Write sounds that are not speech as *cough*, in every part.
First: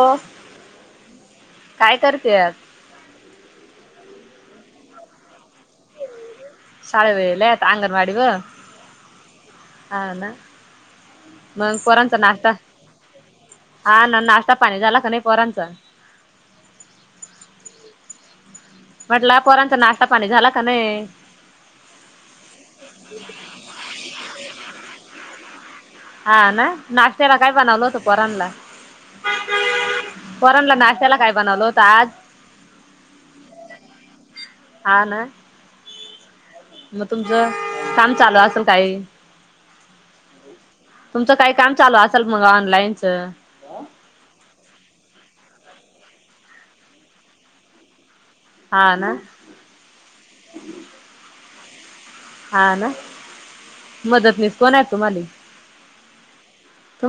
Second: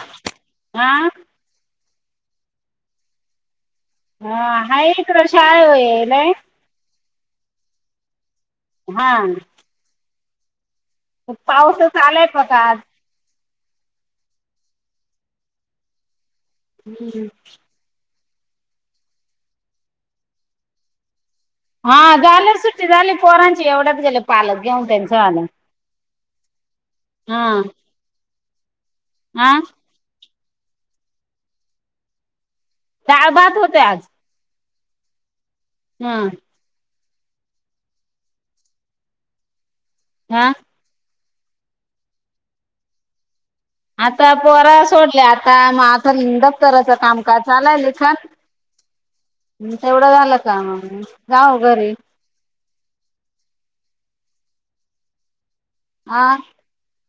हो हा काय करते आत हा हाय इकडं शाळेवं येय नाय. शाळे वेळलात अंगणवाडी व हा हा ना म पाऊसच पोरांचा आलाय नाष्टा बघा आज हा ना, नाश्ता पाणी झाला का नाही पोरांचा? हम्म म्हटला पोरांचा नाष्टा पाणी झाला का नाही? हा झालं सुट्टी झाली पोरांची एवढंच गेले पालक घेऊन त्यांच झालं. हा ना नाश्त्याला काय बनावलं होतं पोरांनला? हा पोरांनला नाष्टाला काय बनावलं होतं आज? डाळ भात होते आज. हा ना माय म तुमचं काम चालू असेल काही हा तुमचं काही काम चालू असेल मग ऑनलाईनचं आता पोरा सोडली आता म आता दफ्तराचं कामकाज चाललाय लिखाण हा ना तेवढं झालं का म जाव घरी हा ना. मदतनीस कोणय तुम्हाली? आ.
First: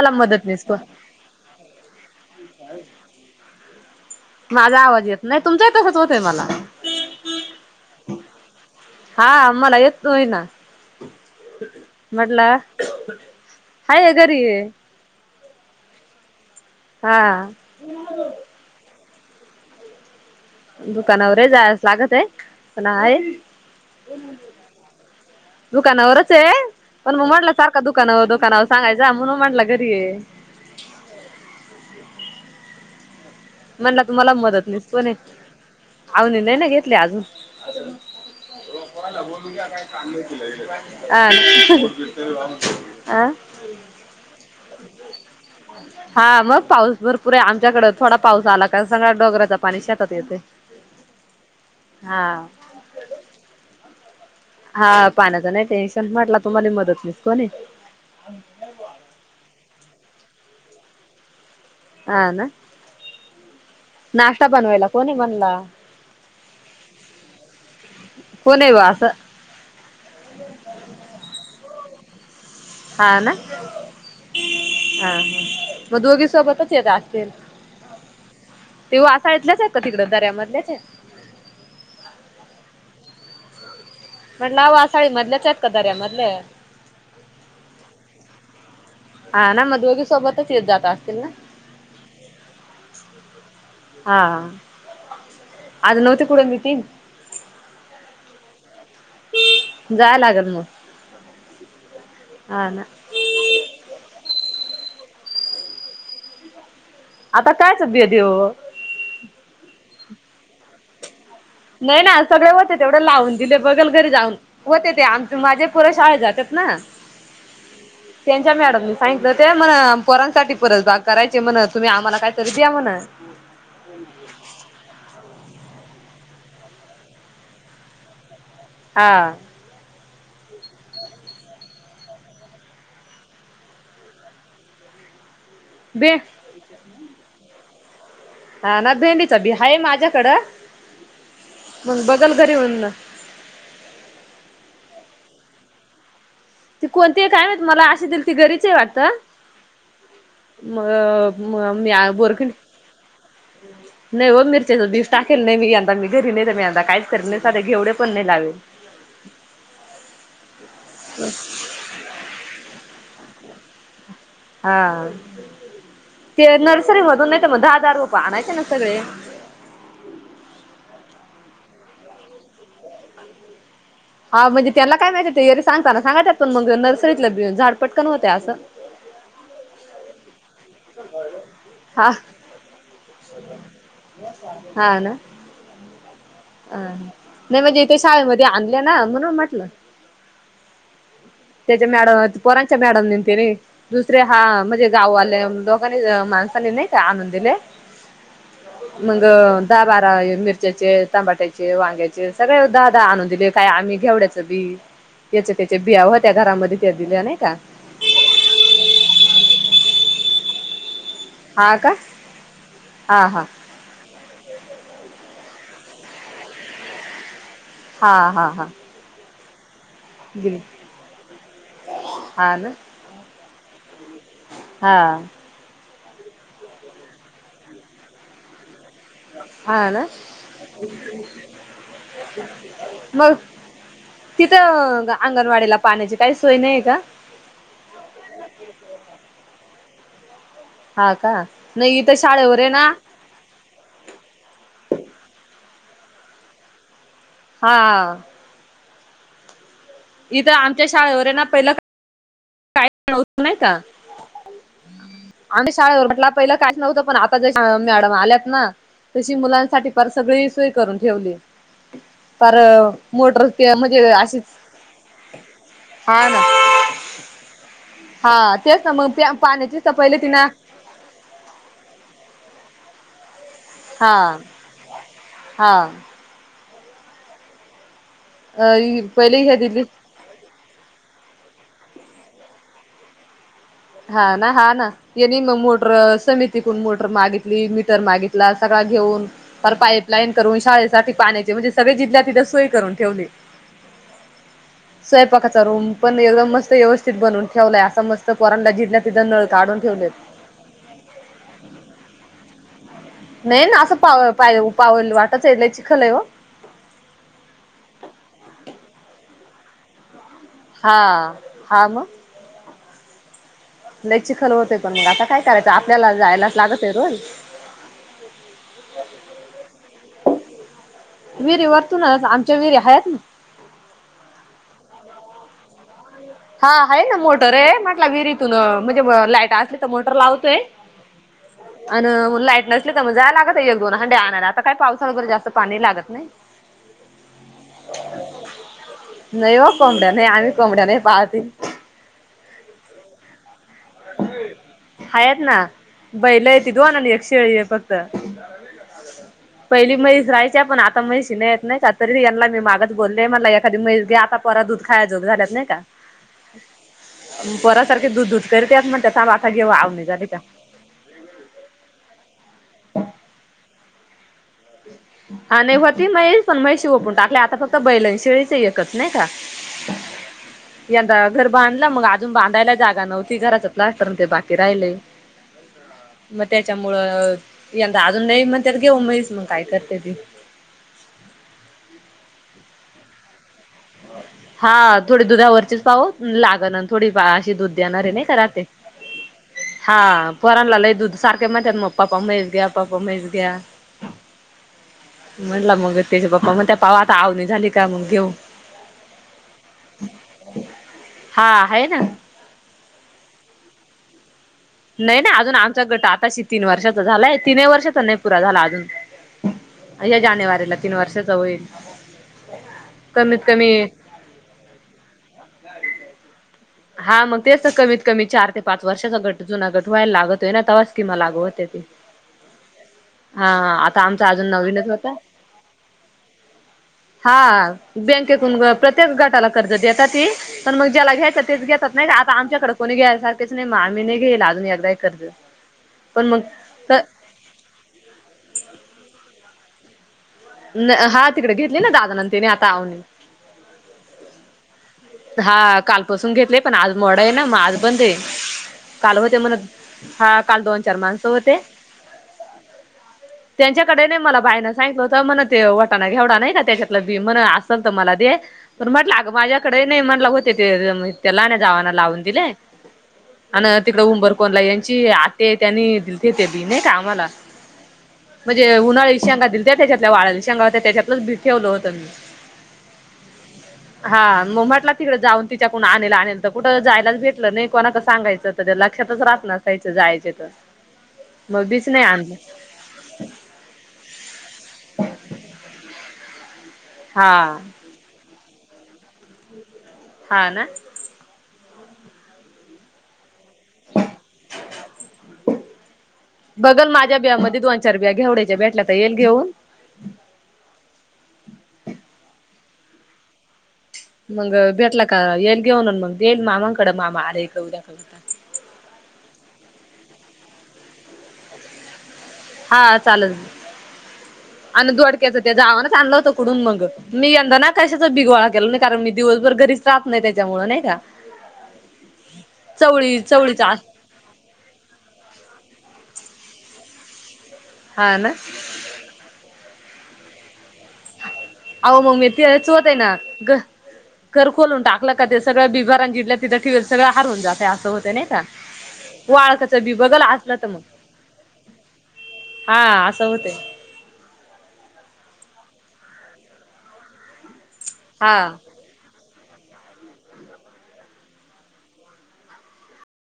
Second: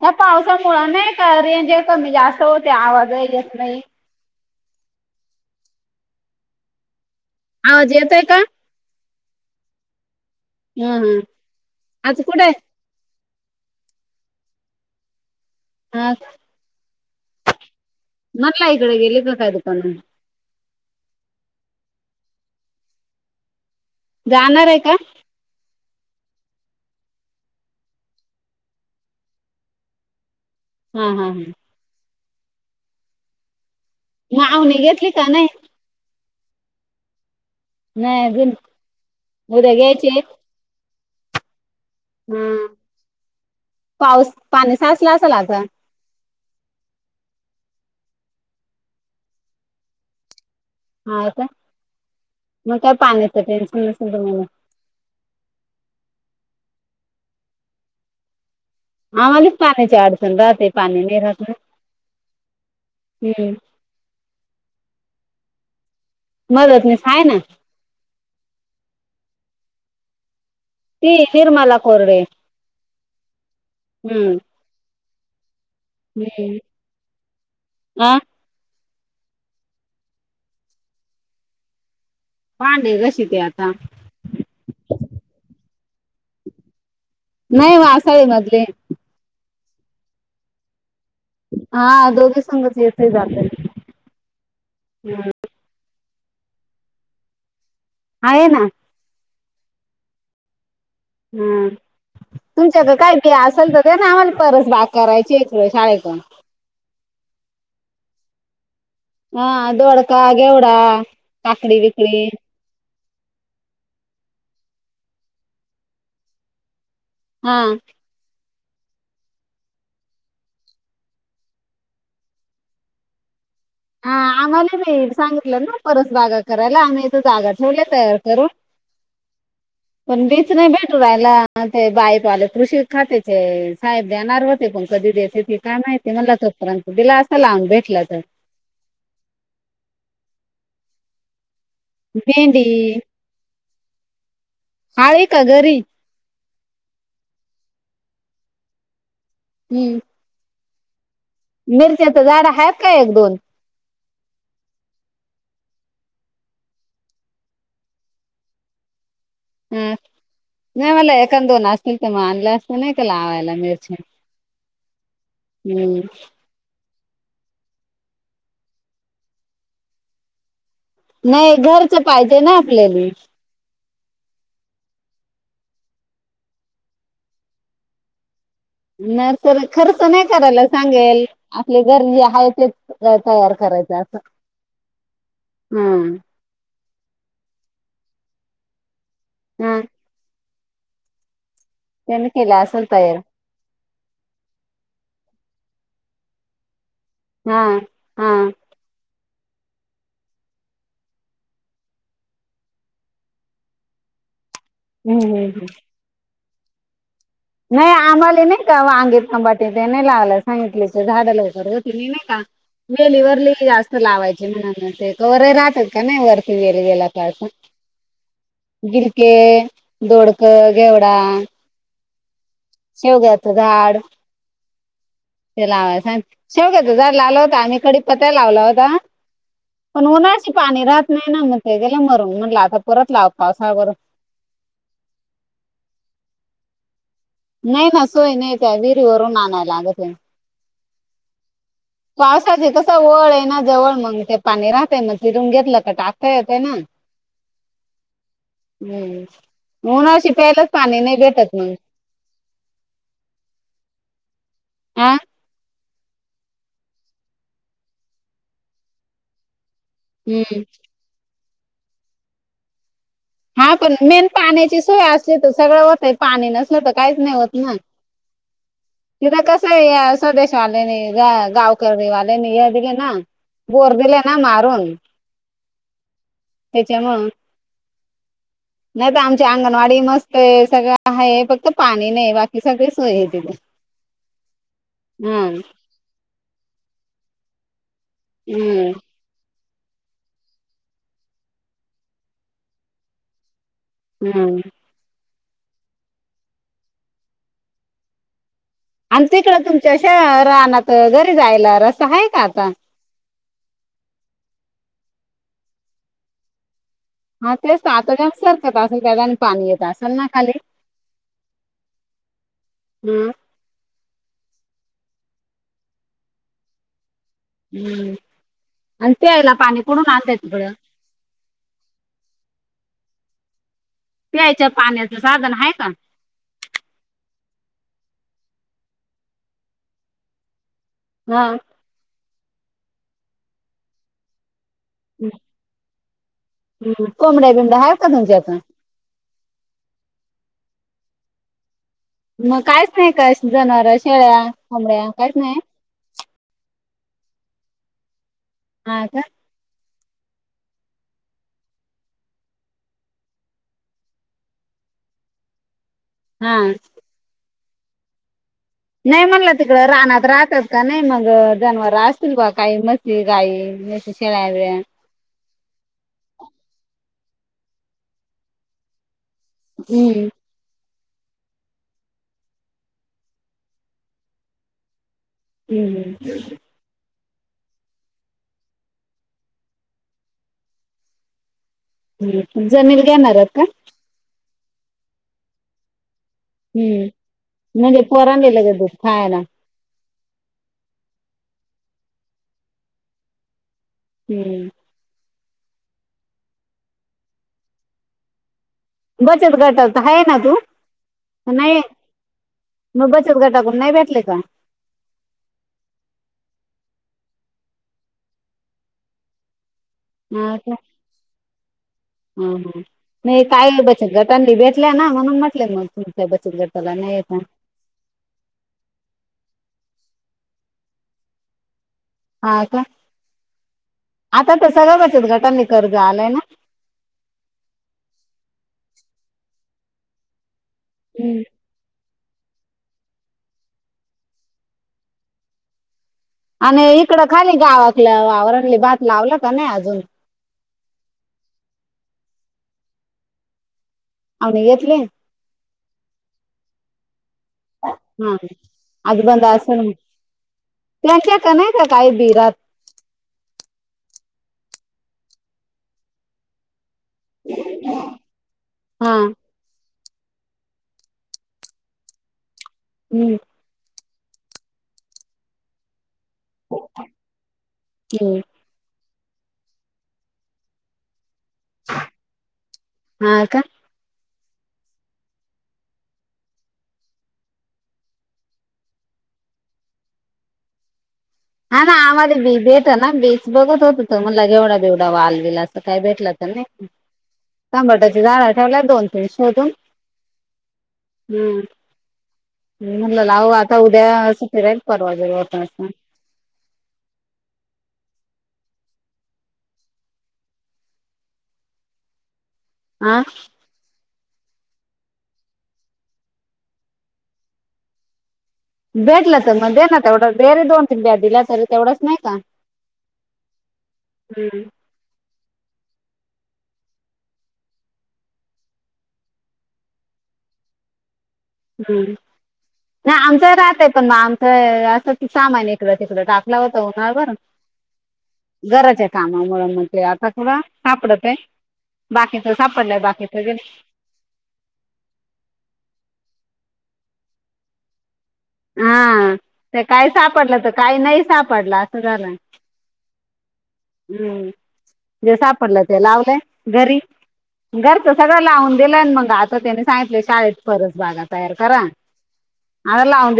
ह्या मदतनीस कोण पावसामुळ नाही का, रेंज कमी- जास्त होते. आवाजय येत नाही. माझा आवाज येत नाही. तुमचाही तसच होतंय मला. आवाज येतय का? हा मला येतोय ना. हम्म हम्म आज कुठे म्हटलं हाय घरी. आता. हा. *unintelligible* मनलं इकडं गेले का काय दुकानाउन. दुकानावरय जावाच लागतय. पण आहे. जाणारय का? दुकानावरचय. पण मग म्हटलं, सारखं दुकानं -दुकानावरं सांगायचा. म्हणून मग म्हटलं घरीय. हम, हम, हम. म्हणला तुम्हाला मावणी मदतनिस घेतली कोणय? का नाही अवून नाही ना घेतले अजून. नाही अजून उद्या घ्यायची हा *unintelligible* आं. पाऊस- पाणी सासल असेल आता? हा. मग पाऊस भरपूरे आमच्याकड. थोडा पाऊस आला का, सगळ्या डोगराचा पाणी शेतात येतय. हा, का. मग काय पाण्याचं टेन्शन नसल तुम्हाला. हा, पाण्याचा नाही टेन्शन. म्हटला तुम्हाला मदतनिस कोणय? आम्हाली पाण्याची अडचण राहते. पाणी नाही राहत ना. हा, ना. हम्म. नाष्टा बनवायला कोणी मनला. मदतनिस हा ना. कोनय वा असं? ती निर्मला कोरडे. हा, ना. हम्. हा, हा. मग दोघी सोबतच येत असतील. आ? ती वासाळतल्याचयत का? तिकडं दऱ्यामधल्याचय. भांडी घाशीते आता. म्हणल वासाळी मधल्याचयत का, दऱ्यामधल? नाही, वासाळी मधले. हा, ना. मग दोघी सोबतच येत- जात असतील ना? हा दोघी संगच येतय - जातय. हा. आज नवती कुठ, मीटिंग? आहे ना. जाया लागल मग? हम्. हा ना तुमच्याक काय असल तर दे ना, आम्हाला. परस बाग करायची एक शाळेेकड. आता कायच बी देवू? अ दोडका, घेवडा. काकडी नाही ना. बिकडी सगळ ते, तेवढं लावून दिले. बगल घरी जाऊन. होते ते आमचे माझ्या पुर शाळेत जातात ना. हा. त्यांच्या मॅडमनी सांगितलं. ते म्हणं, पोरांसाठी परस बाग करायचे म्हणं. तुम्ही आम्हाला काय तरी द्या म्हणं. हा. आम्हाला बी सांगितलं ना, परस बागा करायला. आम्ही इथ जागा ठेवल्या तयार करून. हा. पण बीच नाही भेटू राहिला. ते बाईपाआले कृषी खात्याचे साहेब देणार होते पण कधी देते ती काय माहिती बे म्हणल तोपर्यंत दिला असं लावून भेटलं तर. हा ना भेंडीच बी हाय माझ्याकडं. मग बघल घरी भेंडी म्हणून हाय का घरी? ती कोणती काय माहित मला अशी दिलती गरीच आहे वाटतं. हम्म. म. मी मिरच्याच झाड बोरखंड आहेत का एक दोन? *inaudible* नाही हो मिरच्याचं बीच टाकेल नाही मी यदां मी घरी नाही तर मी काहीच करेल नाही साधे गेवडे पण नाही लावेल. *inaudible* हा नाही म्हणलं एखादं दोन असतील त म आनले असत नाही का लावायला मिरची. हा ते नर्सरीमधून नाईत म दहा दहा रोप आणायचे ना सगळें. नाही घरचे पाहिजे ना आपल्याले. हा म्हणजे त्याला काय माहितीय ते येरी सांगताना सांगा ता पण मग नर्सरीतला झाड पटकन होत्या असं. नर्सरी खरच नाहीं की करायलस? सांगेल आपले हा घरीजे आहे तेच तयार करायचं असं. हम्म. अ नाही म्हणजे इथे शाळेमध्ये आणले ना म्हणून म्हटलं. हा त्याच्या मॅडम त्याने केलं पोरांच्या असेल तयार मॅडमनी न त्यानी. दुसरे हा म्हणजे गाववाले दोघांनी माणसाने नाही का आणून दिले हां हां. मग दहा बारा मिरच्याचे तमाट्याचे वांग्याचे सगळे दहा दहा आणून दिलेत. काय आम्ही घेवड्याचं बी हम्म हम्म याच्या हम्म. त्याच्या बिया व्हत्या घरामध्ये त्या दिल्या नाही का व्हंय आम्हाले नाही कां वांगे टमाटे देन लावला अ नाई म्हटलं त झाड लवकर होती ही नाई का वेली हा हा वरली लई असती. लावायचे म्हणून ते का वरे राहतात का नाही वरती वेल गेला की आस. हा हा हा. गिलके, दोडक, गिरी घेवडा हा ना. शेवग्याच झाड. हा ते ला सांग शेवग्याच्या झाडं लावल होता आम्ही कडीपत्ता लावला होता. हा ना पण उनाशी पाणी राहत नाही ना मग ते गेले मरून म्हटलं आता परत लाव मग पावसा भर तिथं अंगणवाडीला पाण्याची काही सोय नाही का? नाही ना सोय नाही काही विहिरीवररून आणाला लागतेय. हा का नाही इथं शाळेवर आहे पावसाचे कस ना वळ आहे ना. जवळ मग ते पाणी राहतय मग फिरून घेतलं त टाक येते ना. हा. बरोबर म्हून अशी इथं प्यायलाच पाणी नाही भेटत मगं. पाईप लावून नाही का हा आम्ही शेव शाळेवर म्हटल्या पहिला का च ना उद्या पण आता ज मॅडम आल्यात ना तशी मुलांसाठी तर सगळी हम्म सोय करून ठेवली तर हा पण मेन पाण्याची सोय असली तर सगळं होतय हा ना पाणी नसलं तर काहीच नाही होत ना. हा तेच ना मग त्या पाण्याची त पहिले तिनं त्यानी गा गावकरी वाल्यांनी हे दिले ना. बोर दिलं ना हा मारून हा त्याच्यामुळ. अ नाही त पहिले आमची हे दिली अंगणवाडी मस्त आहे सगळं आहे फक्त पाणी नाही बाकी सगळी सोय आहे तिथे. हा ना हा ना यांनी मग हम्म मोटर समितीकून मोटर मागितली मीटर मागितला सगळा हम्म घेऊन पार पाईपलाईन करून शाळेसाठी पाण्याचे म्हणजे सगळे जिथल्या तिथे सोय करून ठेवली. *inaudible* हम्म. स्वयपाकाचा रूम पण एकदम मस्त व्यवस्थित बनवून ठेवलाय असा मस्त पोरांला झिण्या आणि तिकडं तुमच्या अशा राहनात घरी जायला रस्ता आहे का आता? नाही ना असं पाव पाव पाऊल वाटचय लय चिखलय आहे ओ. हा तेच आता जास्त सरकत असेल त्या आणि पाणी येत असेल ना खाली. हा हा मग. हम्म. लय चिखल होतेय त मग आता काय करायचं आपल्याला जायलाच लागते रोज. हम्म आणि प्यायला पाणी कुडुन आणत्यात तीकडं? विहिरी वरतूनच आमच्या विहिरी आहेत ना. प्यायच्या पाण्याच साधन हाय का? हा हाय ना मोटर य म्हटला विहिरीतून म्हणजे लायट असली तर मोटर लावतोय. हा. अन लाईट नसली तर म जायला लागत एक दोन हंडे आणायला आता काय पाऊस *unintelligible* जास्त पाणी लागत नाही. हम्म. कोंबड्या बिंबड्या आहेत का तुमच्याकडं नाही हो कोंबड्या नाही आम्ही कोंबड्या नाही पाळती. मग काहीच नाही काश जनावर शेळ्या कोंबड्या आहेत काहीच नाही. ना बैल आहेती दोन आणि एक शेळी आहे फक्त. हा का. पहिली मैस राहायच्या पण आता मैशी नाही येत नाही का तरी यांना मी मागच बोलले की एखादी मैस घ्या आता पोरा दूध खायजोग झाल्यात नाही का. हा. पोरा सारखे दूध दूध करत्यात म्हणत नाही थांब आता म्हणलं घेऊ तिकडं आवनी रानात झाली का. राहतात का नाही मग जनवार असतील का बा काही मशी गाई मशी शेळ्या बिळ्या. हा नाही होती म्हैस पण म्हशी वपुण टाकल्या आता फक्त बैलअन शेळीचय एक. तस नाही का. हम्म, यंदा घर बांधला मग अजून बांधायला जागा नव्हती घराच प्लास्टर ते बाकी राहिलय. हम्म हम्म. मग त्याच्यामुळं यंदा अजून नाही म्हणता घेऊ म्हैस मग काय करता ते. जमील घेणार यत का? हा थोडी दुधावरचीच पाहू लाग ना हम्म. थोडी अशी दूध म्हणजे देणारे नाही का पोरांनी रहाते. लगेच दूध खायला हा पोराला लई दुध सारखे म्हणत्यात मग पाप्पा म्हैस घ्या पाप्पा म्हैस घ्या. हम्म. म्हणला मग त्याचे पप्पा म्हणत्या पाव आता आवनी झाली का मग घेऊ. बचत गटात हाय ना तू हा का नाही य? आहे ना. मग बचत गटाकडून नाही भेटले का? नाही नाही अजून आमचा गट आताशी तीन वर्षाचा झालाय तीनही वर्षाचा नाही पुरा झाला अजून. या हा का जानेवारीला तीन वर्षाच होईल कमीत कमी त्यांनी भेटल्या ना म्हणून म्हटले मग तुमच्या बचत गटाला नाही ये हा का? मग तेच कमीत कमी चार ते पाच वर्षाचा गट जुना गट व्हायला लागतोय ना तवा स्कीमा लागु होत्याय ते. हा का हा हा आता आमचा अजून आता तर नवीनच सगळ्या होता. बचत गटांनी कर्ज आलंय ना हा बँकेतून प्रत्येक गटाला कर्ज देता ते पण मग ज्याला घ्यायच हम्म. त्या तेच घेतात नाही का आता आमच्याकडे कोणी घ्याय सारखेच नाही आम्ही नाही घेईल अजून एकदा कर्ज पण म आणि इकडं खाली गावातलं वावरले भात लावलं का नाही अजून? ना हा तिकडे घेतली ना दादाना त्याने आहो नीं. आवणी घेेतली? हा कालपासून घेतले पण आज मड आय ना मग आज बंदय. हा काल आज होते बंद म्हणत असेल हा काल दोन चार माणस त्याच्या का होते. नाही का काही बिरात त्यांच्याकडे नही मला बाईनं सांगितलं होत म्हण ते वटाणा घेवडा नाही का त्याच्या त बी म्हण असेल त मला दे पण म्हटल हा आग माझ्या नाही म्हणला होते ते लाहान्या गावाना लावून दिले. हम्म. हा न तिकडं उंबरकोणला यांची आत्येय त्या नाई येतील. तिथे बी नाही का आम्हाला हम्म म्ह जे उन्हाळी शेंगा दिलत्या तेच्यातल्या वाळल शेंगा होत्या त्याच्यातलच बी ठेवलं होत मी हा का हां. म म्हटलं तिकडे जाऊन तिच्या कूण आणेल आणेलं त कुठं जायलाच भेटलं नाई, कोणाक सांगायचं त ते लक्षातच राहत ना यायचं जायचे त. हा ना आम्हाले बी बी येत ना बी. बघत होत त म्हणला घेवडा बिवडा वालबिल असं काय भेटला त नाई. हां. टबांट्याची झाडं ठेवल्यात दोन तीन शोधून. हा ना. हम्म. हम्म म्हणलं लावू आता उद्या अ सुट्टी राहिल परवा जावू आता असं. बघल माझ्या बिया मध्ये दोन चार बिया घेवडाच्या भेटल्या त येईन घेऊन. आं. मगं भेटला का एक घेऊन अन मगं देईन मामांकड, मामा आले इकडं उद्या का. भेटलं त मग दे ना तेवढं बेरी दोन तीन बिया दिल्या तर तेवढंच नाही कां. हा चालल आण दोडक्याच त्या जावानच आणलं होतं कुडून मगं अ. मी यंदा ना कशाचच बी गोळा केल नाई, कारण मी दिवसभर घरीच राहत नाई त्याच्यामुळ नाही कां. हम्म नाई आमचई चवळीचा राहतेत. पण म आमचं अ असं सामान इकडं तिकड टाकला होत उन्हाळभरून हा ना. घराच्या कामामुळ म ते आत *unintelligible* सापडतय अहो मग मी बाकीच तेच होतय सापडलंय ना बाकीच ग गेलं. घर खोलून टाकलं का ते, सगळं बिबारण जिथल्या तिथं ठिवेल सगळं हारून जातयं असं होतय नाही कां. हां ते काय सापडलं त काय नाई सापडलं असं झालं. हां असं होतयं. हम्म जे सापडलयं ते लावलंय घरी घरच सगळं हा लावून दिलंय न मगं आता त्यानी सांगितलंय शाळेत परस बागा तयार करा आता लावून बी